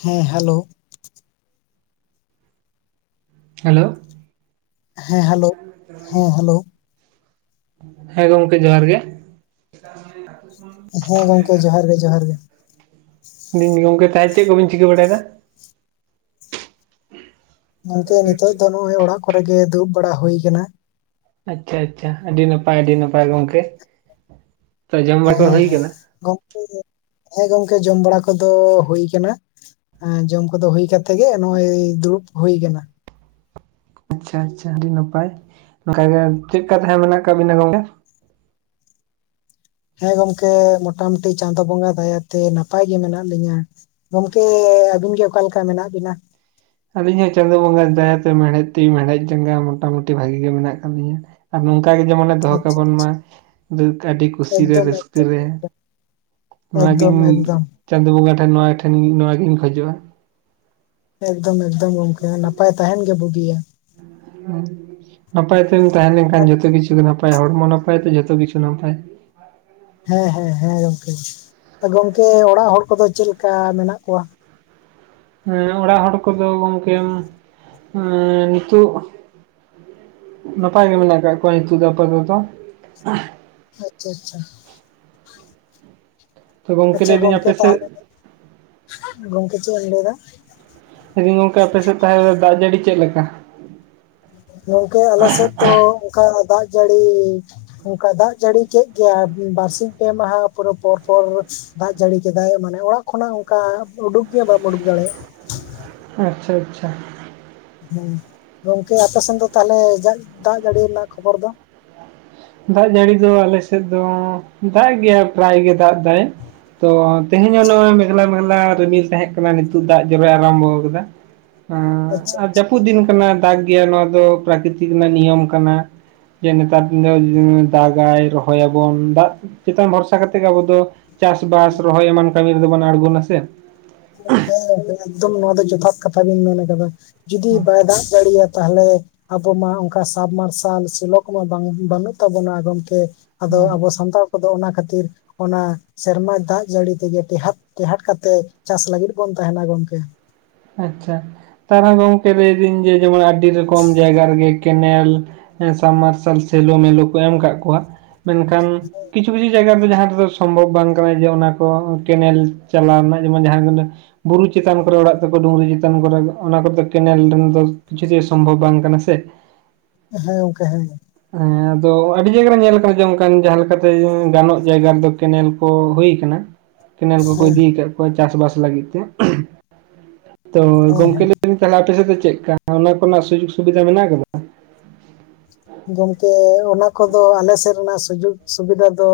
ᱦᱮᱸ hello- hello, ᱦᱮᱸ hello, ᱦᱮᱸ ᱦᱟᱞᱳ ᱦᱮᱸ ᱜᱚᱝᱠᱮ ᱡᱚᱦᱟᱨ ᱜᱮ᱾ ᱦᱮᱸ ᱜᱚᱝᱠᱮ ᱡᱚᱦᱟᱨ ᱜᱮᱼᱡᱚᱦᱟᱨ ᱜᱮ᱾ ᱞᱮᱭᱫᱤᱧ, ᱜᱚᱢᱠᱮ ᱛᱟᱦᱚᱞᱮ ᱪᱮᱫ ᱠᱚᱵᱤᱱ ᱪᱤᱠᱟᱹ ᱵᱟᱲᱟᱭᱮᱫᱟ? ᱜᱚᱝᱠᱮ ᱱᱤᱛᱚᱜ ᱫᱚ ᱱᱚᱜᱼᱚᱭ ᱚᱲᱟᱜ ᱠᱚᱨᱮ ᱜᱮ ᱫᱩᱲᱩᱵ ᱵᱟᱲᱟ ᱦᱩᱭ ᱠᱟᱱᱟ ᱟᱪᱪᱷᱟ ᱟᱪᱷᱟ ᱟᱰᱤ ᱱᱟᱯᱟᱭ ᱟᱰᱤ ᱱᱟᱯᱟᱭ ᱜᱚᱝᱠᱮ ᱦᱮᱸ ᱦᱮᱸ ᱜᱚᱢᱠᱮ ᱦᱮᱸ ᱜᱚᱝᱠᱮ ᱡᱚᱢ ᱵᱟᱲᱟ ᱠᱚᱫᱚ ᱦᱩᱭ ᱠᱟᱱᱟ ᱡᱚᱢ ᱠᱚᱫᱚ ᱦᱩᱭ ᱠᱟᱛᱮ ᱜᱮ ᱱᱚᱜ-ᱚᱭ ᱫᱩᱲᱩᱵ ᱦᱩᱭ ᱠᱟᱱᱟ ᱟᱪᱪᱷᱟ ᱟᱪᱷᱟ ᱟᱹᱰᱤ ᱱᱟᱯᱟᱭ ᱱᱚᱠᱟ ᱜᱮ ᱪᱮᱫ ᱠᱟ ᱛᱟᱦᱞᱮ ᱢᱮᱱᱟᱜ ᱠᱟᱜ ᱵᱤᱱᱟ ᱜᱚᱝᱠᱮ ᱦᱮᱸ ᱜᱚᱢᱠᱮ ᱢᱳᱴᱟᱢᱩᱴᱤ ᱪᱟᱸᱫᱳ ᱵᱚᱸᱜᱟ ᱫᱟᱭᱟᱛᱮ ᱱᱟᱯᱟᱭ ᱜᱮ ᱢᱮᱱᱟᱜ ᱞᱤᱧᱟᱹ ᱜᱚᱢᱠᱮᱻ ᱟᱹᱵᱤᱱ ᱜᱮ ᱚᱠᱟ ᱞᱮᱠᱟ ᱢᱮᱱᱟᱜ ᱵᱤᱱᱟ? ᱟᱹᱞᱤᱧ ᱦᱚᱸ ᱪᱟᱸᱫᱳ ᱵᱚᱸᱜᱟ ᱫᱟᱭᱟᱛᱮ ᱢᱮᱲᱦᱮᱫ ᱛᱤ ᱢᱮᱲᱦᱮᱫ ᱡᱟᱸᱜᱟ ᱢᱚᱴᱟᱢᱩᱴᱤ ᱵᱷᱟᱜᱤ ᱜᱮ ᱢᱮᱱᱟᱜ ᱠᱟᱫ ᱞᱤᱧᱟ᱾ ᱟᱨ ᱱᱚᱝᱠᱟ ᱜᱮ ᱡᱮᱢᱚᱱᱮ ᱫᱚᱦᱚ ᱟᱪᱪᱷᱟ ᱠᱟᱵᱚᱱ ᱢᱟ ᱫᱩᱠ ᱟᱰᱤ ᱠᱩᱥᱤ ᱨᱮ ᱮᱠᱫᱚᱢ ᱨᱟᱹᱥᱠᱟᱹ ᱮᱠᱫᱚᱢ ᱨᱮ᱾ ᱮᱠᱫᱚᱢ ᱱᱚᱣᱟᱜᱤᱧ ᱮᱠᱫᱚᱢ᱾ ᱪᱟᱸᱫᱳ ᱵᱚᱸᱜᱟ ᱴᱷᱮᱱ ᱱᱚᱣᱟ ᱴᱷᱮᱱ ᱱᱚᱣᱟᱜᱤᱧ ᱠᱷᱚᱡᱚᱜᱼᱟ᱾ ᱮᱠᱫᱚᱢ ᱮᱠᱫᱚᱢ ᱜᱚᱢᱠᱮ ᱱᱟᱯᱟᱭ ᱛᱟᱸᱦᱮᱱ ᱜᱮ ᱵᱩᱜᱤᱭᱟ᱾ ᱦᱩᱸᱻ ᱱᱟᱯᱟᱭ ᱛᱮᱢ ᱛᱟᱦᱮᱸ ᱞᱮᱱᱠᱷᱟᱱ ᱡᱚᱛᱚ ᱠᱤᱪᱷᱩ ᱜᱮ ᱱᱟᱯᱟᱭᱟ ᱦᱚᱲᱢᱚ ᱱᱟᱯᱟᱭ ᱛᱮ ᱡᱚᱛᱚ ᱠᱤᱪᱷᱩ ᱱᱟᱯᱟᱭ᱾ ᱦᱮᱸ ᱦᱮᱸ ᱦᱮᱸ ᱜᱚᱝᱠᱮ ᱜᱚᱢᱠᱮ ᱚᱲᱟᱜ ᱦᱚᱲ ᱠᱚᱫᱚ ᱪᱮᱫ ᱞᱮᱠᱟ ᱢᱮᱱᱟᱜ ᱠᱚᱣᱟ? ᱦᱮᱸ ᱚᱲᱟᱜ ᱦᱚᱲ ᱠᱚᱫᱚ ᱜᱚᱢᱠᱮᱢ ᱱᱤᱛᱚᱜ ᱱᱟᱯᱟᱭ ᱜᱮ ᱢᱮᱱᱟᱜ ᱠᱟᱜ ᱠᱚᱣᱟ ᱱᱤᱛᱚᱜ ᱫᱚ ᱟᱯᱟᱫᱚᱛᱚ᱾ ᱟᱪᱪᱷᱟ ᱟᱪᱪᱷᱟ᱾ ᱛᱚ ᱜᱚᱢᱠᱮ ᱟᱪᱪᱷᱟ ᱞᱟᱹᱭᱫᱟᱹᱧ ᱜᱚᱝᱠᱮ ᱟᱯᱮ ᱥᱮᱫ ᱛᱟᱦᱞᱮ ᱜᱚᱢᱠᱮ ᱪᱮᱫ ᱮᱢ ᱞᱟᱹᱭᱫᱟ? ᱞᱟᱹᱭ ᱫᱤᱧ ᱜᱚᱝᱠᱮ ᱟᱯᱮ ᱥᱮᱫ ᱛᱟᱦᱞᱮ ᱫᱟᱜ ᱡᱟᱹᱲᱤ ᱪᱮᱫ ᱞᱮᱠᱟ᱾ ᱜᱚᱝᱠᱮ ᱟᱞᱮ ᱥᱮᱫ ᱫᱚ ᱚᱱᱠᱟ ᱫᱟᱜ ᱡᱟᱹᱲᱤ ᱚᱱᱠᱟ ᱫᱟᱜ ᱡᱟᱹᱲᱤ ᱠᱮᱫ ᱜᱮᱭᱟ ᱵᱟᱨᱥᱤᱧ ᱯᱮ ᱢᱟᱦᱟ ᱯᱚᱨᱮ ᱯᱚᱨᱯᱚᱨ ᱫᱟᱜ ᱡᱟᱹᱲᱤ ᱠᱮᱫᱟᱭ ᱢᱟᱱᱮ ᱚᱲᱟᱜ ᱠᱷᱚᱱᱟᱜ ᱚᱱᱠᱟ ᱩᱰᱩᱠ ᱜᱮ ᱵᱟᱢ ᱩᱰᱩᱠ ᱫᱟᱲᱮᱭᱟᱜᱼᱟ ᱟᱪᱪᱷᱟ ᱟᱪᱪᱷᱟ ᱦᱩᱸ ᱜᱚᱝᱠᱮ ᱟᱯᱮ ᱥᱮᱱ ᱫᱚ ᱛᱟᱦᱞᱮ ᱡᱟᱜ ᱫᱟᱜ ᱡᱟᱹᱲᱤ ᱨᱮᱱᱟᱜ ᱠᱷᱚᱵᱚᱨ ᱫᱚ ᱫᱟᱜ ᱡᱟᱹᱲᱤ ᱫᱚ ᱟᱞᱮ ᱥᱮᱫ ᱫᱚ ᱫᱟᱜ-ᱮᱜ ᱜᱮᱭᱟ ᱯᱨᱟᱭ ᱜᱮ ᱫᱟᱜ ᱫᱟᱭ ᱛᱚ ᱛᱤᱦᱮᱧ ᱦᱚᱸ ᱱᱚᱜᱼᱚ ᱢᱮᱜᱞᱟ ᱢᱮᱜᱞᱟ ᱨᱤᱢᱤᱞ ᱛᱟᱦᱮᱸ ᱠᱟᱱᱟ ᱱᱤᱛᱚᱜ ᱫᱟᱜ ᱡᱚᱨᱚᱭ ᱟᱨᱟᱢᱵᱚ ᱠᱟᱫᱟ ᱦᱟᱻ ᱟᱪᱪᱷᱟ ᱟᱨ ᱟᱪᱪᱷᱟ ᱡᱟᱹᱯᱩᱫ ᱫᱤᱱ ᱠᱟᱱᱟ ᱫᱟᱜᱽ ᱜᱮ ᱱᱚᱣᱟ ᱫᱚ ᱯᱨᱟᱠᱤᱛᱤᱠ ᱨᱮᱱᱟᱜ ᱱᱤᱭᱚᱢ ᱠᱟᱱᱟ ᱡᱮ ᱱᱮᱛᱟᱨ ᱫᱤᱱ ᱫᱚ ᱫᱟᱜᱟᱭ ᱨᱚᱦᱚᱭ ᱟᱵᱚᱱ ᱫᱟᱜ ᱪᱮᱛᱟᱱ ᱵᱷᱚᱨᱥᱟ ᱠᱟᱛᱮ ᱜᱮ ᱟᱵᱚ ᱫᱚ ᱪᱟᱥᱵᱟᱥ ᱨᱚᱦᱚᱭ ᱮᱢᱟᱱ ᱠᱟᱹᱢᱤ ᱨᱮᱫᱚ ᱵᱚᱱ ᱟᱬᱜᱚᱱᱟ ᱥᱮ [inaudible] ᱮᱠᱫᱚᱢ ᱱᱚᱣᱟ ᱫᱚ ᱡᱚᱛᱷᱟᱛ ᱠᱟᱛᱷᱟ ᱵᱤᱱ ᱢᱮᱱ ᱠᱟᱫᱟ ᱡᱩᱫᱤ ᱵᱟᱭ ᱫᱟᱜ ᱡᱟᱹᱲᱤᱼᱟ ᱛᱟᱦᱞᱮ ᱟᱵᱚ ᱢᱟ ᱚᱱᱠᱟ ᱥᱟᱵ ᱢᱟᱨᱥᱟᱞ ᱥᱤᱞᱳ ᱠᱚᱢᱟ [inaudible] ᱵᱟᱹᱱᱩᱜ ᱛᱟᱵᱚᱱᱟ ᱜᱚᱢᱠᱮ ᱟᱫᱚ ᱟᱵᱚ ᱥᱟᱱᱛᱟᱲ ᱠᱚᱫᱚ ᱚᱱᱟ ᱠᱷᱟᱹᱛᱤᱨ ᱚᱱᱟ ᱥᱮᱨᱢᱟ ᱫᱟᱜ ᱡᱟᱹᱲᱤ ᱛᱮᱜᱮ ᱴᱮᱦᱟᱴ ᱴᱮᱦᱟᱰ ᱠᱟᱛᱮ ᱪᱟᱥ ᱞᱟᱹᱜᱤᱫ ᱵᱚᱱ ᱛᱟᱦᱮᱱᱟ ᱜᱚᱢᱠᱮ ᱟᱪᱪᱷᱟ ᱛᱟᱨᱟ ᱜᱚᱢᱠᱮ ᱞᱟᱹᱭᱫᱟᱹᱧ ᱡᱮ ᱡᱮᱢᱚᱱ ᱟᱹᱰᱤ ᱨᱚᱠᱚᱢ ᱡᱟᱭᱜᱟ ᱨᱮᱜᱮ ᱠᱮᱱᱮᱞ ᱥᱟᱵᱢᱟᱨᱥᱟᱞ ᱥᱮᱞᱳ ᱢᱮᱞᱳ ᱠᱚ ᱮᱢ ᱠᱟᱜ ᱠᱚᱣᱟ ᱢᱮᱱᱠᱷᱟᱱ ᱠᱤᱪᱷᱩ ᱠᱤᱪᱷᱩ ᱡᱟᱭᱜᱟ ᱨᱮ ᱫᱚ ᱡᱟᱦᱟᱸ ᱨᱮᱫᱚ ᱥᱚᱢᱵᱷᱚᱵᱽ ᱵᱟᱝ ᱠᱟᱱᱟ ᱡᱮ ᱚᱱᱟ ᱠᱚ ᱠᱮᱱᱮᱞ ᱪᱟᱞᱟ ᱨᱮᱱᱟᱜ ᱡᱮᱢᱚᱱ ᱡᱟᱦᱟᱸ ᱵᱩᱨᱩ ᱪᱤᱛᱟᱱ ᱠᱚᱨᱮ ᱚᱲᱟᱜ [unintelligible] ᱰᱩᱝᱨᱤ ᱪᱮᱛᱟᱱ ᱠᱚᱨᱮ ᱜᱮ ᱚᱱᱟ ᱠᱚᱛᱮ ᱠᱮᱱᱮᱞ [unintelligible] ᱤᱪᱷᱩ ᱥᱚᱢᱵᱷᱚᱵ ᱵᱟᱝ ᱠᱟᱱᱟ ᱥᱮ ᱦᱮᱸ ᱜᱚᱝᱠᱮ ᱦᱮᱸ ᱦᱮᱸ ᱟᱫᱚ ᱟᱹᱰᱤ ᱡᱟᱭᱜᱟ ᱨᱮ ᱧᱮᱞ ᱠᱟᱱᱟ ᱡᱮ ᱚᱱᱠᱟᱱ ᱡᱟᱦᱟᱸ ᱞᱮᱠᱟᱛᱮ ᱜᱟᱱᱚᱜ ᱡᱟᱭᱜᱟ ᱨᱮᱫᱚ ᱠᱮᱱᱮᱞ ᱠᱚ ᱦᱩᱭ ᱠᱟᱱᱟ ᱠᱮᱱᱮᱞ ᱠᱚᱠᱚ ᱦᱮᱸ ᱤᱫᱤ ᱠᱟᱜ ᱠᱚᱣᱟ ᱪᱟᱥ ᱵᱟᱥ ᱞᱟᱹᱜᱤᱫ ᱛᱮ ᱛᱚ ᱦᱮᱸ ᱦᱮᱸ ᱜᱚᱝᱠᱮ ᱞᱟᱹᱭ [unintelligible] ᱛᱟᱦᱞᱮ ᱟᱯᱮ ᱥᱮᱫ ᱫᱚ ᱪᱮᱫ ᱠᱟ ᱚᱱᱟ ᱠᱚᱨᱮᱱᱟᱜ ᱥᱩᱡᱩᱜᱽ ᱥᱩᱵᱤᱫᱷᱟ ᱢᱮᱱᱟᱜ ᱠᱟᱫᱟ ᱜᱚᱢᱠᱮ ᱚᱱᱟ ᱠᱚᱫᱚ ᱟᱞᱮ ᱥᱮᱫ ᱨᱮᱱᱟᱜ ᱥᱩᱡᱩᱜᱽ ᱥᱩᱵᱤᱫᱟ ᱫᱚ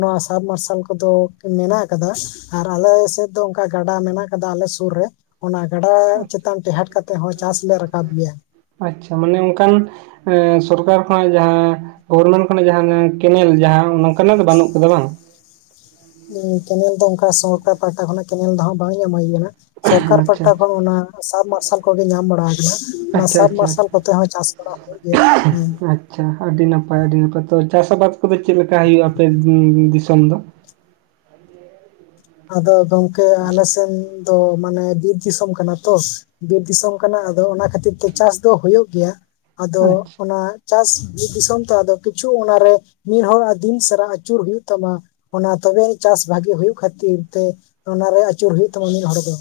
ᱱᱚᱣᱟ ᱥᱟᱵᱢᱟᱨᱥᱟᱞ ᱠᱚᱫᱚ ᱢᱮᱱᱟᱜ ᱟᱠᱟᱫᱟ ᱟᱨ ᱟᱞᱮ ᱥᱮᱫ ᱫᱚ ᱚᱱᱠᱟ ᱜᱟᱰᱟ ᱢᱮᱱᱟᱜ ᱠᱟᱫᱟ ᱟᱞᱮ ᱥᱩᱨ ᱨᱮ ᱚᱱᱟ ᱜᱟᱰᱟ ᱪᱮᱛᱟᱱ ᱴᱮᱦᱟᱴ ᱠᱟᱛᱮ ᱦᱚᱸ ᱪᱟᱥ ᱞᱮ ᱨᱟᱠᱟᱵ ᱜᱮᱭᱟ ᱟᱪᱪᱷᱟ ᱢᱟᱱᱮ ᱚᱱᱠᱟᱱ ᱥᱚᱨᱠᱟᱨ ᱠᱷᱚᱱᱟᱜ ᱡᱟᱦᱟᱸ ᱜᱚᱵᱷᱚᱨᱢᱮᱱᱴ ᱠᱷᱚᱱᱟᱜ ᱡᱟᱦᱟᱸ ᱠᱮᱱᱮᱞ ᱡᱟᱦᱟᱸ ᱱᱚᱝᱠᱟᱱᱟᱜ ᱫᱚ ᱵᱟᱹᱱᱩᱜ ᱠᱟᱫᱟ ᱵᱟᱝ? ᱠᱮᱱᱮᱞ ᱫᱚ ᱚᱱᱠᱟ ᱥᱚᱨᱠᱟᱨ ᱯᱟᱦᱟᱴᱟ ᱠᱷᱚᱱᱟᱜ ᱠᱮᱱᱮᱞ ᱫᱚ ᱵᱟᱝ ᱧᱟᱢ ᱦᱩᱭ ᱠᱟᱱᱟ᱾ ᱥᱚᱨᱠᱟᱨ ᱟᱪᱪᱷᱟ ᱯᱟᱦᱴᱟ ᱠᱷᱚᱱ ᱚᱱᱟ ᱥᱟᱵᱢᱟᱨᱥᱟᱞ ᱠᱚᱜᱮ ᱧᱟᱢ ᱵᱟᱲᱟ ᱟᱠᱟᱱᱟ᱾ ᱚᱱᱟ ᱟᱪᱪᱷᱟ ᱥᱟᱵ ᱟᱪᱪᱷᱟ ᱢᱟᱨᱟᱨᱥᱟᱞ ᱠᱚᱛᱮ ᱦᱚᱸ ᱪᱟᱥ ᱵᱟᱲᱟ ᱦᱩᱭᱩᱜ ᱜᱮᱭᱟ ᱦᱮᱸ᱾ ᱟᱪᱪᱷᱟ ᱟᱹᱰᱤ ᱱᱟᱯᱟᱭ ᱟᱹᱰᱤ ᱱᱟᱯᱟᱭ ᱛᱚ ᱪᱟᱥ ᱟᱵᱟᱫᱽ ᱠᱚᱫᱚ ᱪᱮᱫ ᱞᱮᱠᱟ ᱦᱩᱭᱩᱜᱼᱟ ᱟᱯᱮ ᱫᱤᱥᱚᱢ ᱫᱚ? ᱟᱫᱚ ᱜᱚᱝᱠᱮ ᱟᱞᱮ ᱥᱮᱱ ᱛᱚ ᱢᱟᱱᱮ ᱵᱤᱨ ᱫᱤᱥᱚᱢ ᱠᱟᱱᱟ ᱛᱚ ᱵᱤᱨ ᱫᱤᱥᱚᱢ ᱠᱟᱱᱟ᱾ ᱟᱫᱚ ᱚᱱᱟ ᱠᱷᱟᱹᱛᱤᱨ ᱛᱮ ᱪᱟᱥ ᱫᱚ ᱦᱩᱭᱩᱜ ᱜᱮᱭᱟ᱾ ᱟᱫᱚ ᱟᱪᱪᱷᱟ ᱚᱱᱟ ᱪᱟᱥ ᱫᱤᱥᱚᱢ ᱛᱮ ᱟᱫᱚ ᱠᱤᱪᱷᱩ ᱚᱱᱟᱨᱮ ᱢᱤᱫᱦᱚᱲ ᱟᱨ ᱫᱤᱱ ᱥᱟᱨᱟ ᱟᱹᱪᱩᱨ ᱦᱩᱭᱩᱜ ᱛᱟᱢᱟ᱾ ᱚᱱᱟ ᱛᱚᱵᱮ ᱪᱟᱥ ᱵᱷᱟᱹᱜᱤ ᱦᱩᱭᱩᱜ ᱠᱷᱟᱹᱛᱤᱨ ᱛᱮ ᱚᱱᱟᱨᱮ ᱟᱹᱪᱩᱨ ᱦᱩᱭᱩᱜ ᱛᱟᱢᱟ ᱢᱤᱫᱦᱚᱲ ᱫᱚ᱾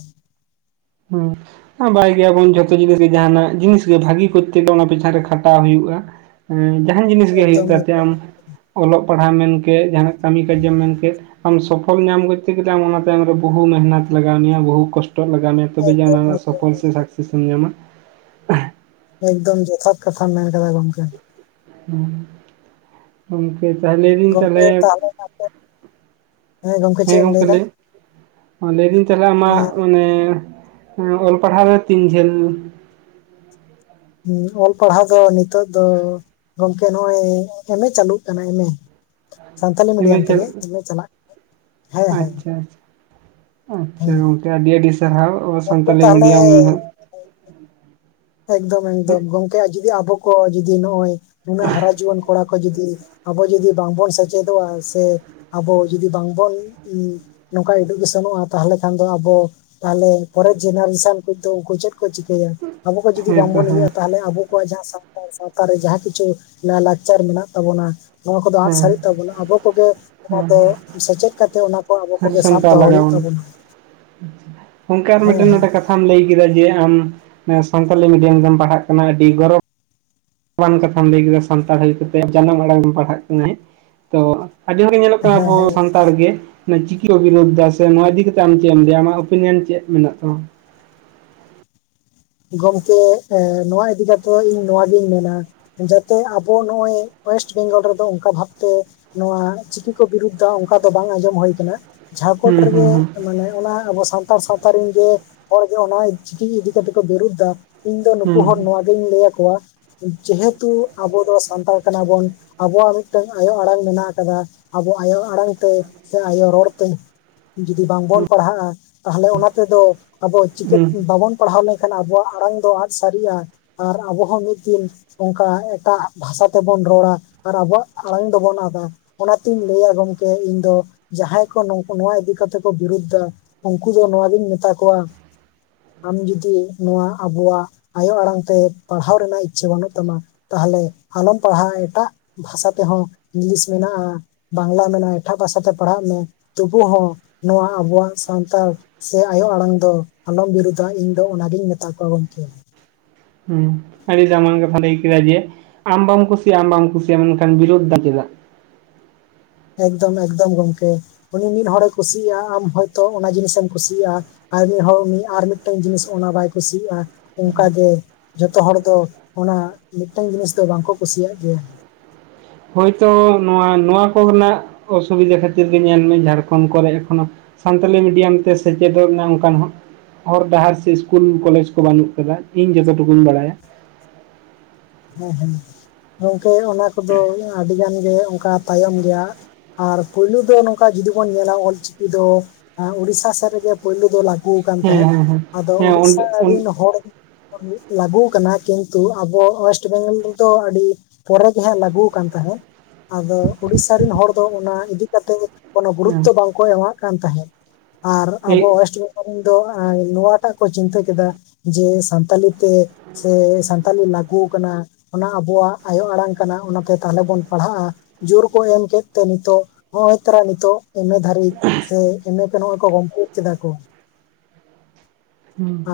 [unintelligible] [unintelligible] ᱜᱮᱭᱟᱵᱚᱱ ᱡᱷᱚᱛᱚ ᱡᱤᱱᱤᱥ ᱜᱮ ᱡᱟᱦᱟᱱᱟᱜ ᱡᱤᱱᱤᱥ ᱜᱮ ᱵᱷᱟᱹᱜᱤ ᱠᱚᱨᱛᱮ ᱜᱮ ᱚᱱᱟ ᱯᱤᱪᱷᱟᱱ ᱨᱮ ᱠᱷᱟᱴᱟᱣ ᱦᱩᱭᱩᱜᱼᱟ᱾ ᱡᱟᱦᱟᱱ ᱡᱤᱱᱤᱥ ᱜᱮ ᱦᱩᱭᱩᱜ ᱮᱠᱫᱚᱢ ᱛᱟᱛᱮ ᱮᱠᱫᱚᱢ ᱟᱢ ᱚᱞᱚᱜ ᱯᱟᱲᱦᱟᱜ ᱢᱮᱱᱠᱮᱫ ᱡᱟᱦᱟᱱᱟᱜ ᱠᱟᱹᱢᱤ ᱠᱟᱡᱮᱢ ᱢᱮᱱ ᱠᱮᱫ᱾ ᱟᱢ ᱥᱚᱯᱷᱚᱞ ᱧᱟᱢ ᱠᱚᱛᱮ ᱜᱮ ᱟᱢ ᱚᱱᱟ ᱛᱟᱭᱚᱢ ᱨᱮ ᱵᱚᱦᱩ ᱢᱮᱦᱱᱚᱛ ᱞᱟᱜᱟᱣ ᱢᱮᱭᱟ ᱵᱚᱦᱩ ᱠᱚᱥᱴᱚᱜ ᱞᱟᱜᱟᱣ ᱢᱮᱭᱟ᱾ ᱛᱚᱵᱮ ᱮᱠᱫᱚᱢ ᱡᱮ ᱥᱚᱯᱷᱚᱞ ᱮᱠᱫᱚᱢ ᱥᱮ ᱥᱟᱠᱥᱮᱥ ᱮᱢ ᱧᱟᱢᱟ᱾ ᱮᱠᱫᱚᱢ ᱡᱚᱛᱷᱟᱛ ᱠᱟᱛᱷᱟ ᱢᱮᱱ ᱟᱠᱟᱫᱟ ᱜᱚᱝᱠᱮ᱾ ᱦᱮᱸ ᱛᱟᱦᱞᱮ ᱞᱟᱹᱭ ᱤᱫᱟᱹᱧ ᱜᱚᱢᱠᱮ ᱛᱟᱦᱚᱞᱮ, ᱟᱯᱮ ᱜᱚᱢᱠᱮ ᱦᱮᱸ ᱪᱮᱫ ᱮᱢ ᱜᱚᱝᱢᱮ ᱞᱟᱹᱭᱫᱟ ᱞᱟᱹᱭ ᱢᱮ᱾ ᱞᱟᱹᱭ ᱫᱟᱹᱧ ᱛᱟᱦᱞᱮ ᱟᱢᱟᱜ ᱮᱸ, ᱢᱟᱱᱮ ᱦᱮ ᱚᱞ ᱯᱟᱲᱦᱟᱣ ᱫᱚ ᱛᱤᱱ ᱡᱷᱟᱹᱞ? ᱦᱮᱸ ᱚᱞ ᱯᱟᱲᱦᱟᱣ ᱫᱚ ᱱᱤᱛᱚᱜ ᱫᱚ ᱜᱚᱝᱠᱮ ᱱᱚᱜᱼᱚᱭ ᱮᱢ ᱮ ᱪᱟᱹᱞᱩᱜ ᱠᱟᱱᱟ ᱮᱢ ᱮ᱾ ᱥᱟᱱᱛᱟᱞᱤ ᱮᱢ ᱮ ᱢᱤᱰᱤᱭᱟᱢ ᱛᱮᱜᱮ ᱪᱟᱞᱟᱜ ᱮᱢ ᱮ ᱪᱟᱞᱟᱜ ᱠᱟᱱᱟ᱾ ᱟᱪᱪᱷᱟ ᱟᱪᱪᱷᱟ ᱟᱪᱪᱷᱟ ᱦᱮᱸ ᱜᱚᱝᱠᱮ ᱟᱹᱰᱤ ᱟᱹᱰᱤ ᱥᱟᱨᱦᱟᱣ ᱟᱵ ᱜᱚᱝᱠᱮ ᱥᱟᱱᱛᱟᱞᱤ ᱛᱟᱦᱚᱞᱮ ᱢᱤᱰᱤᱭᱟᱢ ᱮᱠᱫᱚᱢ ᱦᱮᱸ ᱮᱠᱫᱚᱢ ᱜᱚᱝᱠᱮ ᱡᱩᱫᱤ ᱟᱵᱚ ᱠᱚ ᱡᱩᱫᱤ ᱱᱚᱜᱼᱚᱭ ᱱᱩᱱᱟᱹᱜ ᱦᱟᱨᱟ ᱡᱩᱣᱟᱹᱱ ᱠᱚᱲᱟ ᱠᱚ ᱡᱩᱫᱤ ᱟᱵᱚ ᱡᱩᱫᱤ ᱵᱟᱝᱵᱚᱱ ᱥᱮᱪᱮᱫᱚᱜᱼᱟ ᱥᱮ ᱟᱵᱚ ᱡᱩᱫᱤ ᱵᱟᱝᱵᱚᱱ ᱱᱚᱝᱠᱟ ᱮᱰᱩᱠᱮᱥᱚᱱᱚᱜᱼᱟ ᱛᱟᱦᱚᱞᱮ ᱠᱷᱟᱱ ᱫᱚ ᱟᱵᱚ ᱛᱟᱦᱚᱞᱮ ᱯᱚᱨᱮ ᱡᱮᱱᱟᱨᱮᱥᱚᱱ ᱠᱤᱱᱛᱩ ᱩᱱᱠᱩ ᱪᱮᱫ ᱠᱚ ᱪᱤᱠᱟᱹᱭᱟ? ᱟᱵᱚ ᱠᱚ ᱡᱩᱫᱤ ᱛᱚ ᱵᱟᱝᱵᱚᱱ ᱦᱮᱸ ᱤᱭᱟᱹᱭᱟ ᱛᱟᱦᱚᱞᱮ ᱟᱵᱚ ᱠᱚᱣᱟᱜ ᱡᱟᱦᱟᱸ ᱥᱟᱱᱛᱟᱲ ᱥᱟᱶᱛᱟ ᱨᱮ ᱡᱟᱦᱟᱸ ᱠᱤᱪᱷᱩ ᱞᱟᱭᱞᱟᱠᱪᱟᱨ ᱢᱮᱱᱟᱜ ᱛᱟᱵᱚᱱᱟ᱾ ᱱᱚᱣᱟ ᱠᱚᱫᱚ ᱟᱫ ᱦᱮᱸ ᱥᱟᱹᱨᱤᱜ ᱛᱟᱵᱚᱱᱟ᱾ ᱟᱵᱚ ᱠᱚᱜᱮ ᱚᱱᱟ ᱦᱮᱸ ᱫᱚ ᱥᱮᱪᱮᱫ ᱠᱟᱛᱮᱜ ᱚᱱᱟ ᱠᱚ ᱟᱵᱚ ᱦᱮᱸ ᱠᱚᱜᱮ ᱥᱟᱵ ᱫᱚᱦᱚ ᱦᱩᱭᱩᱜ ᱛᱟᱵᱚᱱᱟ᱾ ᱜᱚᱝᱠᱮ ᱟᱨ ᱦᱮᱸ ᱢᱤᱫᱴᱮᱱ ᱦᱮᱸ ᱱᱚᱰᱮ ᱠᱟᱛᱷᱟ ᱠᱟᱛᱷᱟᱢ ᱞᱟᱹᱭ ᱠᱮᱫᱟ ᱡᱮ ᱟᱢ ᱥᱟᱱᱛᱟᱞᱤ ᱢᱤᱰᱤᱭᱟᱢ ᱨᱮᱢ ᱯᱟᱲᱦᱟᱜ ᱠᱟᱱᱟ᱾ ᱟᱹᱰᱤ ᱜᱚᱨᱚᱵᱽ ᱟᱱ ᱠᱟᱛᱷᱟᱢ ᱞᱟᱹᱭ ᱠᱮᱫᱟ ᱥᱟᱱᱛᱟᱲ ᱦᱩᱭ ᱠᱟᱛᱮ ᱡᱟᱱᱟᱢ ᱟᱲᱟᱝ ᱮᱢ ᱯᱟᱲᱦᱟᱜ ᱠᱟᱱᱟ ᱛᱚ᱾ ᱟᱹᱰᱤ ᱦᱚᱲ ᱤᱧ ᱧᱮᱞᱚᱜ ᱠᱟᱱᱟ ᱦᱮᱸ ᱟᱵᱚ ᱦᱮᱸ [unintelligible] ᱛᱟᱲ ᱜᱮ ᱪᱤᱠᱤ ᱚᱵᱤᱨᱳᱫ ᱮᱫᱟ ᱥᱮ ᱱᱚᱣᱟ ᱤᱫᱤ ᱠᱟᱛᱮ ᱟᱢ ᱪᱮᱫ ᱮᱢ ᱞᱟᱹᱭᱟ ᱟᱢᱟᱜ ᱚᱯᱤᱱᱤᱭᱚᱱ ᱪᱮᱫ ᱢᱮᱱᱟᱜ ᱛᱟᱢᱟ? ᱜᱚᱢᱠᱮ ᱱᱚᱣᱟ ᱤᱫᱤ ᱠᱟᱛᱮᱫ ᱤᱧ ᱱᱚᱣᱟᱜᱤᱧ ᱢᱮᱱᱟ᱾ ᱡᱟᱛᱮ ᱟᱵᱚ ᱱᱚᱜᱼᱚᱭ ᱳᱭᱮᱥᱴ ᱵᱮᱝᱜᱚᱞ ᱨᱮᱫᱚ ᱚᱱᱠᱟ ᱵᱷᱟᱵᱛᱮ ᱱᱚᱣᱟ ᱪᱤᱠᱤ ᱠᱚ ᱵᱤᱨᱩᱫᱫᱟ ᱚᱱᱠᱟ ᱫᱚ ᱵᱟᱝ ᱟᱸᱡᱚᱢ ᱦᱩᱭ ᱟᱠᱟᱱᱟ᱾ ᱡᱷᱟᱲᱠᱷᱚᱸᱰ ᱦᱩᱸ ᱨᱮᱱ ᱦᱩᱸ ᱜᱮ ᱦᱩᱸ ᱢᱟᱱᱮ ᱚᱱᱟ ᱟᱵᱚ ᱥᱟᱱᱛᱟᱲ ᱥᱟᱶᱛᱟ ᱨᱮᱱ ᱜᱮ ᱦᱚᱲᱜᱮ ᱚᱱᱟ ᱪᱤᱠᱤ ᱤᱫᱤ ᱠᱟᱛᱮᱫ ᱠᱚ ᱵᱤᱨᱩᱫᱫᱟ ᱤᱧ ᱫᱚ ᱱᱩᱠᱩ ᱦᱩᱸ ᱦᱚᱲ ᱱᱚᱣᱟᱜᱤᱧ ᱞᱟᱹᱭ ᱟᱠᱚᱣᱟ ᱡᱮᱦᱮᱛᱩ ᱟᱵᱚ ᱫᱚ ᱥᱟᱱᱛᱟᱲ ᱠᱟᱱᱟᱵᱚᱱ ᱟᱵᱚᱣᱟᱜ ᱢᱤᱫᱴᱟᱱ ᱟᱭᱳ ᱟᱲᱟᱝ ᱢᱮᱱᱟᱜ ᱟᱠᱟᱫᱟ᱾ ᱟᱵᱚ ᱟᱭᱳ ᱟᱲᱟᱝ ᱛᱮ, ᱥᱮ ᱟᱭᱳ ᱛᱮ ᱡᱩᱫᱤ ᱵᱟᱝᱵᱚᱱ ᱯᱟᱲᱦᱟᱜᱼᱟ, ᱛᱟᱦᱚᱞᱮ ᱚᱱᱟ ᱛᱮᱫᱚ ᱟᱵᱚ ᱪᱤᱠᱟᱹ ᱦᱩᱸ ᱵᱟᱵᱚᱱ ᱯᱟᱲᱦᱟᱣ ᱞᱮᱱᱠᱷᱟᱱ ᱠᱷᱟᱱ ᱟᱵᱚᱣᱟᱜ ᱟᱲᱟᱝ ᱫᱚ ᱟᱺᱫ ᱥᱟᱹᱨᱤᱜᱼᱟ ᱟᱨ ᱟᱵᱚ ᱦᱚᱸ ᱢᱤᱫ ᱫᱤᱱ ᱚᱱᱠᱟ ᱮᱴᱟᱜ ᱵᱷᱟᱥᱟ ᱛᱮᱵᱚᱱ ᱨᱚᱲᱟ ᱟᱨ ᱟᱵᱚᱣᱟᱜ ᱟᱲᱟᱝ ᱫᱚᱵᱚᱱ ᱟᱫᱟ ᱚᱱᱟᱛᱤᱧ ᱞᱟᱹᱭᱟ ᱜᱚᱝᱠᱮ ᱤᱧ ᱫᱚ ᱡᱟᱦᱟᱸᱭ ᱠᱚ ᱱᱚᱣᱟ ᱤᱫᱤ ᱠᱟᱛᱮ ᱠᱚ ᱵᱤᱨᱩᱫ ᱮᱫᱟ ᱩᱱᱠᱩ ᱫᱚ ᱱᱚᱣᱟᱜᱤᱧ ᱢᱮᱛᱟ ᱠᱚᱣᱟ ᱟᱢ ᱡᱩᱫᱤ ᱱᱚᱣᱟ ᱟᱵᱚᱣᱟᱜ ᱟᱭᱳ ᱟᱲᱟᱝ ᱛᱮ ᱯᱟᱲᱦᱟᱣ ᱨᱮᱱᱟᱜ ᱤᱪᱪᱷᱟᱹ ᱵᱟᱹᱱᱩᱜ ᱛᱟᱢᱟ ᱛᱟᱦᱚᱞᱮ ᱟᱞᱚᱢ ᱯᱟᱲᱦᱟᱜᱼᱟ᱾ᱮᱴᱟᱜ ᱵᱷᱟᱥᱟ ᱛᱮᱦᱚᱸ ᱤᱝᱞᱤᱥ ᱢᱮᱱᱟᱜᱼᱟ, ᱵᱟᱝᱞᱟ ᱢᱮᱱᱟᱜᱼᱟ, ᱮᱴᱟᱜ ᱵᱷᱟᱥᱟ ᱛᱮ ᱯᱟᱲᱦᱟᱜ ᱢᱮ᱾ ᱛᱚᱵᱩ ᱦᱚᱸ ᱱᱚᱣᱟ ᱟᱵᱚᱣᱟᱜ ᱥᱟᱱᱛᱟᱲ ᱥᱮ ᱟᱭᱳ ᱟᱲᱟᱝ ᱫᱚ ᱟᱞᱚᱢ ᱵᱤᱨᱩᱫᱟ ᱤᱧ ᱫᱚ ᱚᱱᱟᱜᱤᱧ ᱢᱮ [unintelligible] ᱜᱚᱝᱠᱮ᱾ ᱦᱮᱸ ᱟᱹᱰᱤ ᱫᱟᱢᱟᱱ ᱠᱟᱛᱷᱟᱢ ᱞᱟᱹᱭ ᱠᱮᱫᱟ ᱡᱮ ᱟᱢ ᱵᱟᱢ ᱠᱩᱥᱤᱭᱟᱜᱼᱟ ᱟᱢ ᱵᱟᱢ ᱠᱩᱥᱤᱭᱟᱜᱼᱟ ᱢᱮᱱᱠᱷᱟᱱ ᱵᱤᱨᱳᱫ ᱫᱟᱢ ᱪᱮᱫᱟᱜ? ᱮᱠᱫᱚᱢ ᱮᱠᱫᱚᱢ ᱜᱚᱢᱠᱮ ᱩᱱᱤ ᱢᱤᱫ ᱦᱚᱲᱮ ᱠᱩᱥᱤᱭᱟᱜᱼᱟ ᱟᱢ ᱦᱚᱭᱛᱳ ᱚᱱᱟ ᱡᱤᱱᱤᱥ ᱮᱢ ᱠᱩᱥᱤᱭᱟᱜᱼᱟ᱾ ᱟᱨ ᱢᱤᱫ ᱦᱚᱲ ᱩᱱᱤ ᱟᱨ ᱢᱤᱫᱴᱟᱱ ᱡᱤᱱᱤᱥ ᱚᱱᱟ ᱵᱟᱭ ᱠᱩᱥᱤᱭᱟᱜᱼᱟ ᱚᱱᱠᱟᱜᱮ ᱡᱚᱛᱚ ᱦᱚᱲ ᱫᱚ ᱚᱱᱟ ᱢᱤᱫᱴᱮᱱ ᱡᱤᱱᱤᱥ ᱫᱚ ᱵᱟᱝᱠᱚ ᱠᱩᱥᱤᱭᱟᱜ ᱜᱮᱭᱟ᱾ ᱦᱚᱭᱛᱚ ᱱᱚᱣᱟ ᱱᱚᱣᱟ ᱠᱚᱨᱮᱱᱟᱜ ᱚᱥᱩᱵᱤᱫᱟ ᱠᱷᱟᱹᱛᱤᱨ ᱜᱮ ᱧᱮᱞ ᱢᱮ ᱡᱷᱟᱲᱠᱷᱚᱱᱰ ᱠᱚᱨᱮ ᱮᱠᱷᱚᱱᱚ ᱥᱟᱱᱛᱟᱞᱤ ᱢᱤᱰᱤᱭᱟᱢ ᱛᱮ ᱥᱮᱪᱮᱫᱚᱜ ᱮᱱᱟ ᱚᱱᱠᱟᱱ ᱦᱟᱜ ᱦᱚᱨ ᱰᱟᱦᱟᱨ ᱥᱮ ᱤᱥᱠᱩᱞ ᱠᱚᱞᱮᱡᱽ ᱠᱚ ᱵᱟᱹᱱᱩᱜ ᱠᱟᱫᱟ ᱤᱧ ᱡᱚᱛᱚ ᱴᱩᱠᱩᱧ ᱵᱟᱲᱟᱭᱟ᱾ ᱦᱮᱸ ᱦᱮᱸ ᱜᱚᱝᱠᱮ ᱚᱱᱟ ᱠᱚᱫᱚ ᱟᱹᱰᱤ ᱜᱟᱱ ᱜᱮ ᱚᱱᱠᱟ ᱛᱟᱭᱚᱢ ᱜᱮᱭᱟ᱾ ᱟᱨ ᱯᱩᱭᱞᱩ ᱫᱚ ᱱᱚᱝᱠᱟ ᱡᱩᱫᱤ ᱵᱚᱱ ᱧᱮᱞᱟ ᱚᱞ ᱪᱤᱠᱤ ᱫᱚ ᱩᱲᱤᱥᱥᱟ ᱥᱮᱫ ᱨᱮᱜᱮ ᱯᱩᱭᱞᱩ ᱫᱚ ᱜᱩ ᱠᱟᱱ ᱦᱮᱸ ᱛᱟᱦᱮᱸᱫ ᱦᱮᱸ ᱦᱮᱸ ᱟᱫᱚ ᱦᱮᱸ ᱩᱲᱤᱥᱥᱟ ᱚᱸᱰᱮ ᱚᱸᱰᱮ ᱨᱮᱱ ᱦᱚᱲ ᱞᱟᱹᱜᱩ ᱠᱟᱱᱟ ᱠᱤᱱᱛᱩ ᱟᱵᱚ ᱚᱭᱮᱥ ᱳᱭᱮᱥᱴ ᱵᱮᱝᱜᱚᱞ ᱨᱮᱫᱚ ᱟᱹᱰᱤ ᱯᱚᱨᱮ ᱜᱮ ᱦᱟᱸᱜ ᱞᱟᱹᱜᱩ ᱠᱟᱱ ᱛᱟᱦᱮᱸᱫ᱾ ᱟᱫᱚ ᱩᱲᱤᱥᱥᱟ ᱨᱮᱱ ᱦᱚᱲ ᱫᱚ ᱚᱱᱟ ᱤᱫᱤ ᱠᱟᱛᱮᱫ ᱠᱳᱱᱳ ᱜᱩᱨᱩᱛᱛᱚ ᱦᱮᱸ ᱵᱟᱝᱠᱚ ᱮᱢᱟᱜ ᱠᱟᱱ ᱛᱟᱦᱮᱸᱫ᱾ ᱟᱨ ᱟᱵᱚ ᱦᱮᱸ ᱳᱭᱮᱥᱴ ᱵᱮᱝᱜᱚᱞ ᱨᱮᱱ ᱫᱚ ᱱᱚᱣᱟᱴᱟᱜ ᱠᱚ ᱪᱤᱱᱛᱟᱹ ᱠᱮᱫᱟ ᱡᱮ ᱥᱟᱱᱛᱟᱞᱤ ᱛᱮ ᱥᱮ ᱥᱟᱛᱟᱞᱤ ᱞᱟᱜᱩ ᱚᱱᱟ ᱟᱵᱚᱣᱟᱜ ᱟᱭᱳ ᱟᱲᱟᱝ ᱠᱟᱱᱟ ᱚᱱᱟᱛᱮ ᱛᱟᱦᱚᱞᱮ ᱵᱚᱱ ᱯᱟᱲᱦᱟᱜᱼᱟ᱾ ᱡᱳᱨ ᱠᱚ ᱮᱢ ᱠᱮᱫ ᱛᱮ ᱱᱤᱛᱚᱜ ᱱᱚᱜ-ᱚᱭ ᱛᱚᱨᱟᱝ ᱱᱤᱛᱚᱜ ᱮᱢ ᱮ ᱫᱷᱟᱹᱨᱤᱡ ᱥᱮ ᱮᱢ ᱮ ᱠᱚ ᱱᱚᱜ-ᱚᱭ ᱠᱚ ᱠᱚᱢᱯᱞᱤᱴ ᱠᱮᱫᱟ ᱠᱚ᱾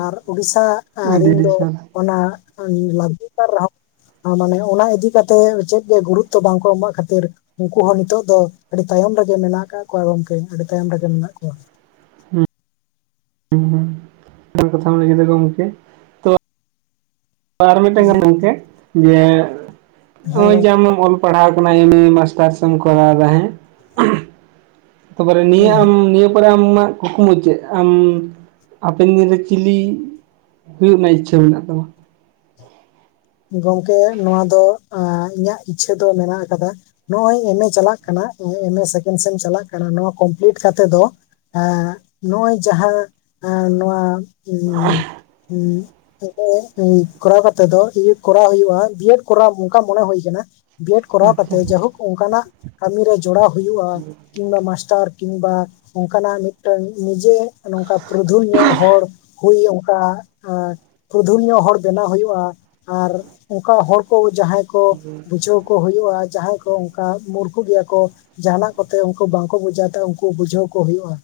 ᱟᱨ ᱩᱰᱤᱥᱥᱟ ᱟᱹᱰᱤ ᱨᱤᱱ ᱟᱹᱰᱤ ᱫᱚ ᱥᱟᱨᱦᱟᱣ ᱚᱱᱟ ᱞᱟᱜᱩ ᱠᱟᱱ ᱨᱮᱦᱚᱸ ᱟ ᱢᱟᱱᱮ ᱚᱱᱟ ᱤᱫᱤᱠᱟ ᱠᱟᱛᱮᱜ ᱪᱮᱫ ᱜᱮ ᱜᱩᱨᱩᱛᱛᱚ ᱵᱟᱝᱠᱚ ᱮᱢᱟᱜ ᱠᱷᱟᱹᱛᱤᱨ ᱩᱝᱠᱩ ᱦᱚᱸ ᱱᱤᱛᱚᱜ ᱫᱚ ᱟᱹᱰᱤ ᱛᱟᱭᱚᱢ ᱨᱮᱜᱮ ᱢᱮᱱᱟᱜ ᱠᱟᱜ ᱠᱚᱣᱟ ᱜᱚᱝᱠᱮ ᱟᱹᱰᱤ ᱛᱟᱭᱚᱢ ᱨᱮᱜᱮ ᱢᱮᱱᱟᱜ ᱠᱚᱣᱟ᱾ ᱦᱩᱸ ᱦᱩᱸ [unintelligible] ᱠᱟᱛᱷᱟᱢ ᱞᱟᱹᱭ ᱠᱮᱫᱟ ᱜᱚᱝᱠᱮ᱾ ᱟᱨ ᱢᱤᱫᱴᱟᱝ ᱜᱟᱱ ᱜᱚᱝᱠᱮ ᱡᱮ ᱦᱮᱸ ᱦᱚᱜ-ᱚᱭ ᱡᱮ ᱜᱚᱢᱠᱮ ᱟᱢᱮᱢ ᱚᱞ ᱯᱟᱲᱦᱟᱣ ᱠᱟᱱᱟ ᱮᱢ ᱮ ᱢᱟᱥᱴᱟᱨᱥ ᱮᱢ ᱠᱚᱨᱟᱣᱫᱟ ᱦᱮᱸ᱾ ᱛᱟᱯᱚᱨᱮ ᱱᱤᱭᱟᱹ ᱦᱮᱸ ᱟᱢ ᱱᱤᱭᱟᱹ ᱯᱚᱨᱮ ᱟᱢ ᱢᱟ ᱠᱩᱠᱢᱩ ᱪᱮᱜ ᱟᱢ ᱦᱟᱯᱮᱱ ᱫᱤᱱ ᱨᱮ ᱪᱤᱞᱤ ᱦᱩᱭᱩᱜ ᱨᱮᱱᱟᱜ ᱤᱪᱪᱷᱟᱹ ᱢᱮᱱᱟᱜ ᱛᱟᱢᱟ? ᱜᱚᱝᱠᱮ ᱱᱚᱣᱟ ᱫᱚ ᱮᱸ ᱤᱧᱟᱹᱜ ᱤᱪᱪᱷᱟᱹ ᱫᱚ ᱢᱮᱱᱟᱜ ᱟᱠᱟᱫᱟ᱾ ᱱᱚᱜᱼᱚᱭ ᱮᱢ ᱮ ᱪᱟᱞᱟᱜ ᱠᱟᱱᱟ ᱮᱢ ᱮ ᱥᱮᱠᱮᱱᱰ ᱥᱮᱢ ᱪᱟᱞᱟᱜ ᱠᱟᱱᱟ ᱱᱚᱣᱟ ᱠᱚᱢᱯᱞᱤᱴ ᱠᱟᱛᱮᱜ ᱫᱚ ᱮᱸ ᱱᱚᱜ-ᱚᱭ ᱡᱟᱦᱟᱸ ᱮᱸ ᱱᱚᱣᱟ ᱩᱸ ᱩᱸ [unintelligible] ᱠᱚᱨᱟᱣ ᱠᱟᱛᱮ ᱫᱚ ᱤᱭᱟᱹ ᱠᱚᱨᱟᱣ ᱦᱩᱭᱩᱜᱼᱟ ᱵᱤᱭᱮᱰ ᱠᱚᱨᱟᱣ ᱚᱝᱠᱟ ᱢᱚᱱᱮ ᱦᱩᱭ ᱟᱠᱟᱱᱟ᱾ ᱵᱤᱭᱮᱰ ᱠᱚᱨᱟᱣ ᱟᱪᱪᱷᱟ ᱠᱟᱛᱮᱜ ᱡᱟᱭᱦᱳᱠ ᱚᱱᱠᱟᱱᱟᱜ ᱠᱟᱹᱢᱤᱨᱮ ᱡᱚᱲᱟᱣ ᱦᱩᱭᱩᱜᱼᱟ᱾ ᱠᱤᱝᱵᱟ ᱢᱟᱥᱴᱟᱨ ᱠᱤᱝᱵᱟ ᱚᱝᱠᱟᱱᱟᱜ ᱢᱤᱫ ᱢᱤᱫᱴᱟᱝ ᱱᱤᱡᱮ ᱱᱚᱝᱠᱟ ᱯᱨᱚᱫᱷᱩᱞ ᱧᱚᱜ ᱦᱚᱲ ᱦᱩᱭ ᱚᱱᱠᱟ ᱟᱸ ᱯᱨᱚᱫᱷᱩᱞ ᱧᱚᱜ ᱦᱚᱲ ᱵᱮᱱᱟᱣ ᱦᱩᱭᱩᱜᱼᱟ᱾ ᱟᱨ ᱚᱝᱠᱟ ᱦᱚᱲ ᱠᱚ ᱡᱟᱦᱟᱸᱭ ᱠᱚ ᱵᱩᱡᱷᱟᱹᱣ ᱠᱚ ᱦᱩᱭᱩᱜᱼᱟ ᱡᱟᱦᱟᱸᱭ ᱠᱚ ᱚᱝᱠᱟ ᱢᱩᱨᱠᱷᱩ ᱜᱮᱭᱟ ᱠᱚ ᱡᱟᱦᱱᱟᱜ ᱠᱚᱛᱮ ᱩᱝᱠᱩ ᱵᱟᱝᱠᱚ ᱵᱩᱡᱟᱹ ᱛᱮ ᱩᱝᱠᱩ ᱵᱩᱡᱷᱟᱹᱣ ᱠᱚ ᱦᱩᱭᱩᱜᱼᱟ᱾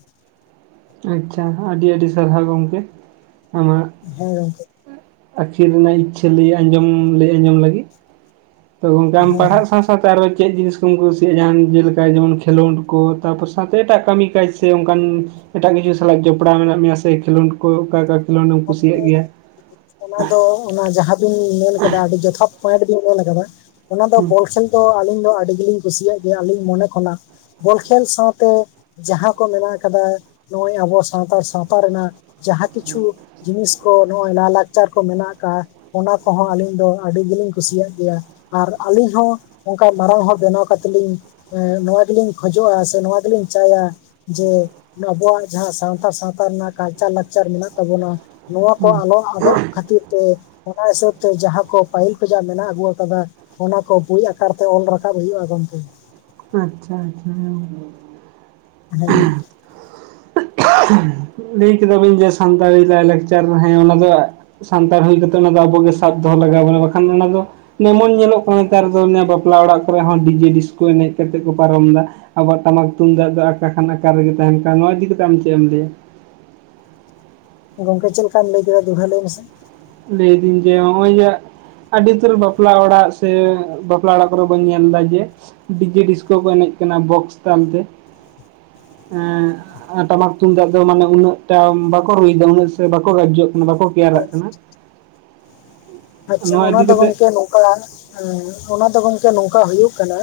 ᱟᱪᱪᱷᱟ ᱟᱹᱰᱤ ᱟᱹᱰᱤ ᱥᱟᱨᱦᱟᱣ ᱜᱚᱝᱠᱮ ᱟᱢᱟᱜ ᱦᱮᱸ ᱜᱚᱝᱠᱮ ᱟᱹᱠᱷᱤᱞ ᱨᱮᱱᱟᱜ ᱤᱪᱪᱷᱟᱹ ᱞᱟᱹᱭ ᱟᱸᱡᱚᱢ ᱞᱟᱹᱭ ᱟᱸᱡᱚᱢ ᱞᱟᱹᱜᱤᱫ ᱛᱚ ᱜᱚᱝᱠᱢᱮ ᱟᱢ ᱦᱮᱸ ᱦᱮᱸ ᱯᱟᱲᱦᱟᱜ ᱥᱟᱶ ᱥᱟᱶᱛᱮ ᱟᱨᱚ ᱪᱮᱜ ᱡᱤᱱᱤᱥ ᱠᱚᱢ ᱠᱩᱥᱤᱜᱼᱟ ᱡᱟᱦᱟᱸ ᱡᱮᱞᱮᱠᱟ ᱡᱮᱢᱚᱱ ᱠᱷᱮᱞᱳᱰ ᱠᱚ ᱛᱟᱯᱚᱨ ᱥᱟᱶᱛᱮ ᱮᱴᱟᱜ ᱠᱟᱹᱢᱤ ᱠᱟᱡᱽ ᱥᱮ ᱚᱝᱠᱟᱱ ᱮᱴᱟᱜ ᱠᱤᱪᱷᱩ ᱥᱟᱞᱟᱜ ᱡᱚᱯᱲᱟᱣ ᱢᱮᱱᱟᱜ ᱢᱮᱭᱟ ᱥᱮ ᱠᱷᱮᱞᱳᱰ ᱠᱚ ᱚᱠᱟ ᱚᱠᱚ ᱜᱝᱢᱠᱮ ᱚᱱᱟ ᱫᱚ ᱚᱱᱟ ᱡᱟᱦᱟᱸᱵᱤᱱ ᱢᱮᱱ ᱠᱟᱫᱟ ᱟᱹᱰᱤ ᱡᱚᱛᱷᱟᱛ ᱯᱚᱭᱮᱱᱴ ᱵᱤᱧ ᱢᱮᱱ ᱠᱟᱫᱟ ᱚᱱᱟ ᱫᱚ ᱦᱩᱸ ᱵᱚᱞ ᱠᱷᱮᱞ ᱫᱚ ᱟᱹᱞᱤᱧ ᱫᱚ ᱟᱹᱰᱤ ᱜᱮᱞᱤᱧ ᱠᱩᱥᱤᱭᱟᱜ ᱜᱮᱭᱟ ᱟᱹᱞᱤᱧ ᱢᱚᱱᱮ ᱠᱷᱚᱱᱟᱜ᱾ ᱵᱚᱞ ᱠᱷᱮᱞ ᱥᱟᱶᱛᱮ ᱡᱟᱦᱟᱸ ᱠᱚ ᱢᱮᱱᱟᱜ ᱟᱠᱟᱫᱟ ᱱᱚᱜᱼᱚᱭ ᱟᱵᱚ ᱥᱟᱱᱛᱟᱲ ᱥᱟᱶᱛᱟ ᱨᱮᱱᱟᱜ ᱡᱟᱦᱟᱸ ᱠᱤᱪᱷᱩ ᱡᱤᱱᱤᱥ ᱠᱚ ᱱᱚᱜᱼᱚᱭ ᱞᱟᱭ-ᱞᱟᱠᱪᱟᱨ ᱠᱚ ᱢᱮᱱᱟᱜ ᱠᱟᱜᱼᱟ ᱚᱱᱟ ᱠᱚᱦᱚᱸ ᱟᱹᱞᱤᱧ ᱫᱚ ᱟᱹᱰᱤ ᱜᱮᱞᱤᱧ ᱠᱩᱥᱤᱭᱟᱜ ᱜᱮᱭᱟ᱾ ᱟᱨ ᱟᱹᱞᱤᱧ ᱦᱚᱸ ᱚᱝᱠᱟ ᱢᱟᱨᱟᱝ ᱦᱚᱲ ᱵᱮᱱᱟᱣ ᱠᱟᱛᱮᱜ ᱞᱤᱧ ᱮᱸ ᱱᱚᱣᱟ ᱜᱮᱞᱤᱧ ᱠᱷᱚᱡᱚᱜᱼᱟ ᱥᱮ ᱱᱚᱣᱟ ᱜᱮᱞᱤᱧ ᱪᱟᱭᱟ ᱡᱮ ᱟᱵᱩᱣᱟᱜ ᱡᱟᱦᱟᱸ ᱥᱟᱶᱛᱟ ᱥᱟᱶᱛᱟ ᱨᱮᱱᱟᱜ ᱠᱟᱞᱪᱟᱨ ᱞᱟᱠᱪᱟᱨ ᱢᱮᱱᱟᱜ ᱛᱟᱵᱚᱱᱟ ᱱᱚᱣᱟ ᱠᱚ ᱦᱩᱸ ᱟᱞᱚ ᱟᱫᱚᱜ ᱠᱷᱟᱹᱛᱤᱨ ᱛᱮ ᱚᱱᱟ ᱦᱤᱥᱟᱹᱵ ᱛᱮ ᱡᱟᱦᱟᱸ ᱠᱚ ᱯᱟᱹᱦᱤᱞ ᱠᱷᱚᱡᱟᱜ ᱢᱮᱱᱟᱜ ᱟᱹᱜᱩ ᱟᱠᱟᱫᱟ ᱚᱱᱟ ᱠᱚ ᱵᱳᱭ ᱟᱠᱟᱨ ᱛᱮ ᱚᱞ ᱨᱟᱠᱟᱵ ᱦᱩᱭᱩᱜᱼᱟ ᱜᱚᱝᱠᱮ᱾ ᱟᱪᱪᱷᱟ ᱟᱪᱪᱷᱟ ᱦᱮᱸ [inaudible] ᱞᱟᱹᱭ ᱠᱮᱫᱟᱵᱤᱱ ᱡᱮ ᱥᱟᱱᱛᱟᱲᱤ ᱞᱟᱭᱼᱞᱟᱠᱪᱟᱨ ᱦᱮᱸ ᱚᱱᱟ ᱫᱚ ᱥᱟᱱᱛᱟᱲ ᱦᱩᱭ ᱠᱟᱛᱮᱜ ᱚᱱᱟ ᱫᱚ ᱟᱵᱚᱜᱮ ᱥᱟᱵ ᱫᱚᱦᱚ ᱞᱟᱜᱟᱣ ᱵᱚᱱᱟ ᱵᱟᱠᱷᱟᱱ ᱚᱱᱟ ᱫᱚ ᱡᱮᱢᱚᱱ ᱧᱮᱞᱚᱜ ᱠᱟᱱᱟ ᱱᱮᱛᱟᱨ ᱫᱚ ᱵᱟᱯᱞᱟ ᱚᱲᱟᱜ ᱠᱚᱨᱮ ᱦᱚᱸ ᱰᱤᱡᱮ ᱰᱤᱥᱠᱳ ᱮᱱᱮᱡ ᱠᱟᱛᱮᱜ ᱠᱚ ᱯᱟᱨᱚᱢᱫᱟ ᱟᱵᱚᱣᱟᱜ ᱴᱟᱢᱟᱠ ᱛᱩᱢᱫᱟᱜ ᱫᱚ ᱟᱠᱟ ᱠᱷᱟᱱ ᱟᱠᱟ ᱨᱮᱜᱮ ᱛᱟᱦᱮᱱ ᱠᱟᱱᱟ ᱱᱚᱣᱟ ᱤᱫᱤ ᱠᱟᱛᱮᱷ ᱟᱢ ᱪᱮᱜ ᱮᱢ ᱞᱟᱹᱭᱟ? ᱜᱚᱝᱠᱮ ᱪᱮᱜ ᱞᱮᱠᱟᱢ ᱞᱟᱹᱭ ᱠᱮᱫᱟ ᱫᱚᱲᱦᱟ ᱞᱟᱹᱭ ᱢᱮᱥᱮ? ᱞᱟᱹᱭᱫᱤᱧ ᱡᱮ ᱦᱚᱜᱼᱚᱭ ᱡᱮ ᱟᱹᱰᱤ ᱩᱛᱟᱹᱨ ᱵᱟᱯᱞᱟ ᱚᱲᱟᱜ ᱥᱮ ᱵᱟᱯᱞᱟ ᱚᱲᱟᱜ ᱠᱚᱨᱮ ᱵᱚᱱ ᱧᱮᱞᱫᱟ ᱡᱮ ᱰᱤᱡᱮ ᱰᱤᱥᱠᱳ ᱠᱚ ᱮᱱᱮᱡ ᱠᱟᱱᱟ ᱵᱚᱠᱥ ᱛᱟᱞᱛᱮ ᱮᱸ ᱴᱟᱢᱟᱠ ᱛᱩᱢᱫᱟᱜ ᱫᱚ ᱢᱟᱱᱮ ᱩᱱᱟᱹᱜ ᱴᱟ ᱵᱟᱠᱚ ᱨᱩᱭᱮᱫᱟ ᱩᱱᱟᱹᱜ ᱥᱮ ᱵᱟᱠᱚ ᱜᱟᱡᱡᱚᱜ ᱠᱟᱱᱟ ᱵᱟᱠᱚ ᱠᱮᱭᱟᱨᱟᱜ ᱠᱟᱱᱟ᱾ [inaudible] ᱟᱪᱪᱷᱟ ᱱᱚᱣᱟ ᱚᱱᱟ ᱤᱫᱤ ᱫᱚ ᱠᱟᱛᱮᱫ ᱜᱚᱝᱠᱮ ᱱᱚᱝᱠᱟ ᱮᱸ ᱚᱱᱟ ᱫᱚ ᱜᱚᱝᱠᱮ ᱱᱚᱝᱠᱟ ᱦᱩᱭᱩᱜ ᱠᱟᱱᱟ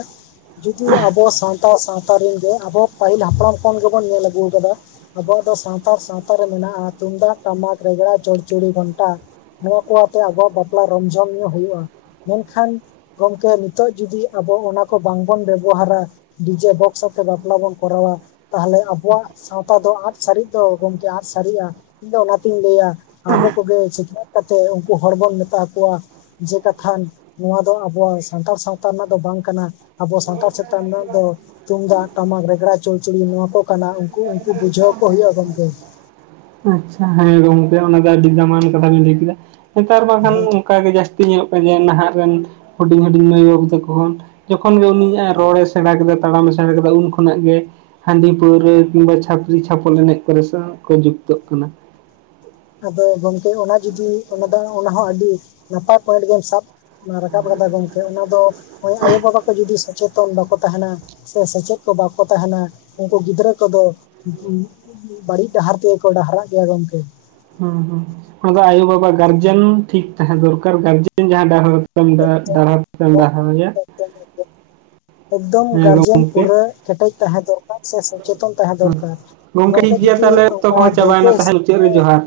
ᱡᱩᱫᱤ ᱟᱵᱚ ᱥᱟᱶᱛᱟ ᱥᱟᱶᱛᱟ ᱨᱮᱱ ᱜᱮ ᱟᱵᱚ ᱯᱟᱹᱦᱤᱞ ᱦᱟᱯᱲᱟᱢ ᱠᱷᱚᱱ ᱜᱮᱵᱚᱱ ᱧᱮᱞ ᱟᱹᱜᱩᱣ ᱠᱟᱫᱟ᱾ ᱟᱵᱚᱣᱟᱜ ᱫᱚ ᱥᱟᱱᱛᱟᱲ ᱥᱟᱶᱛᱟ ᱨᱮ ᱢᱮᱱᱟᱜᱼᱟ ᱛᱩᱢᱫᱟᱜ ᱴᱟᱢᱟᱠ ᱨᱮᱜᱽᱲᱟ ᱪᱚᱲᱪᱚᱲᱤ ᱜᱷᱚᱱᱴᱟ ᱱᱚᱣᱟ ᱠᱚ ᱟᱛᱮ ᱟᱵᱚᱣᱟᱜ ᱵᱟᱯᱞᱟ ᱨᱚᱢᱡᱚᱢ ᱧᱚᱜ ᱦᱩᱭᱩᱜᱼᱟ ᱢᱮᱱᱠᱷᱟᱱ ᱜᱚᱢᱠᱮ ᱱᱤᱛᱚᱜ ᱡᱚᱫᱤ ᱟᱵᱚ ᱚᱱᱟᱠᱚ ᱵᱟᱝᱵᱚᱱ ᱵᱮᱵᱚᱦᱟᱨᱟ ᱰᱤᱡᱮ ᱵᱚᱠᱥ ᱟᱛᱮ ᱵᱟᱯᱞᱟ ᱵᱚᱱ ᱠᱚᱨᱟᱣᱟ ᱛᱟᱦᱚᱞᱮ ᱟᱵᱚᱣᱟᱜ ᱥᱟᱶᱛᱟ ᱫᱚ ᱟᱫ ᱥᱟᱨᱤᱜ ᱫᱚ ᱜᱚᱝᱠᱮ ᱟᱫ ᱥᱟᱨᱤᱜᱼᱟ ᱤᱧ ᱫᱚ ᱚᱱᱟᱛᱤᱧ ᱞᱟᱹᱭᱟ ᱟᱵᱚ ᱠᱚᱜᱮ ᱥᱤᱠᱱᱟᱛ ᱠᱟᱛᱮᱫ ᱩᱱᱠᱩ ᱦᱚᱲ ᱵᱚᱱ ᱢᱮᱛᱟ ᱠᱚᱣᱟ ᱡᱮ ᱠᱟᱛᱷᱟᱱ ᱱᱚᱣᱟ ᱫᱚ ᱟᱵᱚᱣᱟᱜ ᱥᱟᱱᱛᱟᱲ ᱥᱟᱶᱛᱟ ᱨᱮᱱᱟᱜ ᱫᱚ ᱵᱟᱝ ᱠᱟᱱᱟ ᱟᱵᱚ ᱥᱟᱱᱛᱟᱲ ᱪᱮᱛᱟᱱ ᱨᱮᱱᱟᱜ ᱫᱚ ᱛᱩᱢᱫᱟᱜ ᱴᱟᱢᱟᱠ ᱨᱮᱜᱽᱲᱟ ᱪᱚᱲᱪᱚᱲᱤ ᱱᱚᱣᱟ ᱠᱚ ᱠᱟᱱᱟ ᱩᱱᱠᱩ ᱩᱱᱠᱩ ᱵᱩᱡᱷᱟᱹᱣ ᱠᱚ ᱦᱩᱭᱩᱜᱼᱟ ᱜᱚᱢᱠᱮ ᱟᱪᱪᱷᱟ ᱦᱮᱸ ᱜᱚᱝᱠᱮ ᱚᱱᱟ ᱫᱚ ᱟᱹᱰᱤ ᱫᱟᱢᱟᱱ ᱠᱟᱛᱷᱟ ᱵᱮᱤᱱ ᱞᱟᱹᱭ ᱠᱮᱫᱟ ᱱᱮᱛᱟᱨ ᱵᱟᱝᱠᱷᱟᱱ ᱦᱮᱸ ᱚᱱᱠᱟ ᱜᱮ ᱡᱟᱹᱥᱛᱤ ᱧᱮᱞᱚᱜ ᱠᱟᱱᱟ ᱡᱮ ᱱᱟᱦᱟᱜ ᱨᱮᱱ ᱦᱩᱰᱤᱧ ᱦᱩᱰᱤᱧ ᱢᱟᱹᱭ ᱵᱟᱹᱵᱩ ᱛᱟᱠᱚ ᱦᱚᱸ ᱡᱚᱠᱷᱚᱱ ᱜᱮ ᱩᱱᱤᱭᱟᱜ ᱨᱚᱲᱮ ᱥᱮᱬᱟ ᱠᱮᱫᱟ ᱛᱟᱲᱟᱢᱮ ᱥᱮᱬᱟ ᱠᱮᱫᱟ ᱩᱱ ᱠᱷᱚᱱᱟᱜ ᱜᱮ ᱦᱟᱺᱰᱤ ᱯᱟᱹᱣᱨᱟᱹ ᱠᱤᱝᱵᱟ ᱪᱷᱟᱹᱯᱨᱤ ᱪᱷᱟᱯᱚᱞ ᱮᱱᱮᱡ ᱠᱚᱨᱮ ᱥᱮ ᱠᱚ ᱡᱩᱠᱛᱚᱜ ᱠᱟᱱᱟ ᱟᱫᱚ ᱜᱚᱝᱠᱮ ᱚᱱᱟ ᱡᱩᱚᱫᱤ ᱚᱱᱟ ᱫᱚ ᱚᱱᱟᱦᱚᱸ ᱟᱹᱰᱤ ᱱᱟᱯᱟᱭ ᱯᱚᱭᱮᱱᱴ ᱜᱮᱢ ᱥᱟᱵ ᱨᱟᱠᱟᱵ ᱠᱟᱫᱟ ᱜᱚᱝᱠᱮ ᱚᱱᱟ ᱫᱚ ᱱᱚᱜ-ᱚᱭ ᱟᱭᱳᱵᱟᱵᱟ ᱠᱚ ᱡᱩᱫᱤ ᱥᱮᱪᱮᱫ ᱡᱚᱛᱚᱱ ᱵᱟᱠᱚ ᱛᱟᱦᱮᱱᱟ ᱥᱮ ᱥᱮᱪᱮᱫ ᱠᱚ ᱵᱟᱠᱚ ᱛᱟᱦᱮᱱᱟ ᱩᱱᱠᱩ ᱜᱤᱫᱽᱨᱟᱹ ᱠᱚᱫᱚ ᱵᱟᱹᱲᱤᱡ ᱰᱟᱦᱟᱨ ᱛᱮᱜᱮᱠᱚ ᱰᱟᱦᱟᱨᱟᱜ ᱜᱮᱭᱟ ᱜᱚᱝᱠᱮ ᱦᱩᱸ ᱦᱩᱸ ᱚᱱᱟ ᱫᱚ ᱟᱭᱳᱵᱟᱵᱟ ᱜᱟᱨᱡᱮᱱ ᱴᱷᱤᱠ ᱛᱟᱦᱮᱸ ᱫᱚᱨᱠᱟᱨ ᱜᱟᱨᱡᱮᱱ ᱡᱟᱦᱟᱸ ᱮᱠᱫᱚᱢ [unintelligible] ᱜᱮᱭᱟ [unintelligible] ᱮᱠᱫᱚᱢ ᱮᱠᱫᱚᱢ ᱜᱟᱨᱡᱮᱱ ᱜᱚᱝᱠᱮ ᱯᱩᱨᱟᱹ ᱠᱮᱴᱮᱡ ᱛᱟᱦᱮᱸ ᱫᱚᱨᱠᱟᱨ ᱥᱮ ᱥᱚᱪᱮᱛᱚᱱ ᱛᱟᱦᱮᱸ ᱫᱚᱨᱠᱟᱨ ᱜᱚᱝᱠᱮ ᱡᱩᱫᱤ ᱚᱱᱠᱟ ᱫᱟᱹᱭᱠᱟᱹ ᱦᱤᱥᱟᱹᱵ ᱪᱮᱫ ᱛᱮ ᱨᱮ ᱡᱚᱦᱟᱨ